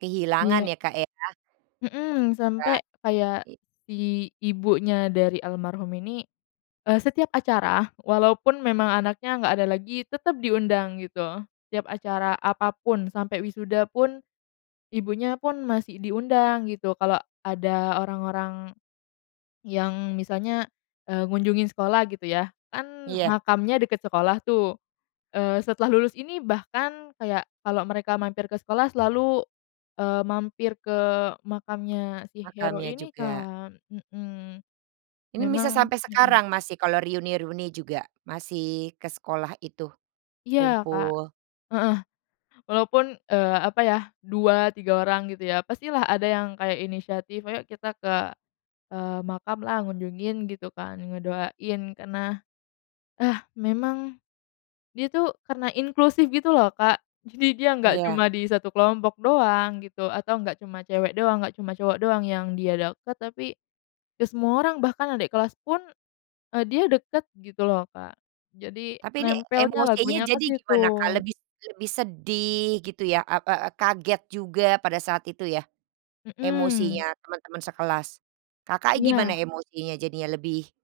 Kehilangan Iya. ya, Kak, ya? Mhm, sampai Kan kayak, i si ibunya dari almarhum ini, eee, setiap acara walaupun memang anaknya nggak ada lagi, tetep diundang gitu. Setiap acara apa pun, sampai wisuda pun, ibunya pun masih diundang gitu. Kalau ada orang-orang, yang misalnya, eee, ngunjungin sekolah gitu ya. Kan Iya. makamnya deket sekolah tuh, eee, setelah lulus ini bahkan kayak, kalau mereka mampir ke sekolah selalu, eee, mampir ke makamnya si Hero Makamnya ini juga? kan, mhm, Ini bisa memang sampai mhm. sekarang masih, kalau reuni-reuni juga, masih ke sekolah itu, Iya, Kak, kumpul. heeh, walaupun, eee, apa ya, 2, 3 orang gitu ya, pastilah ada yang inisiatif, "Ayok kita ke," eee, "makamlah, ngunjungin gitu kan, ngedoain." Karena, ah, memang, dia tuh karena inklusif gitu loh, Kak, jadi dia nggak Iya. cuma di 1 kelompok doang gitu, atau nggak cuma cewek doang, nggak cuma cowok doang yang dia deket, tapi, ke semua orang, bahkan adek kelas pun, eee, dia deket gitu loh, Kak. Jadi Tapi ini nempelnya emosinya lagunya ke jadi gimana Kak, situ. lebis lebih sedih gitu ya, a e e kaget juga pada saat itu ya, emosinya Mhm. teman-teman sekelas? Kakak gimana Iya. emosinya jadinya lebih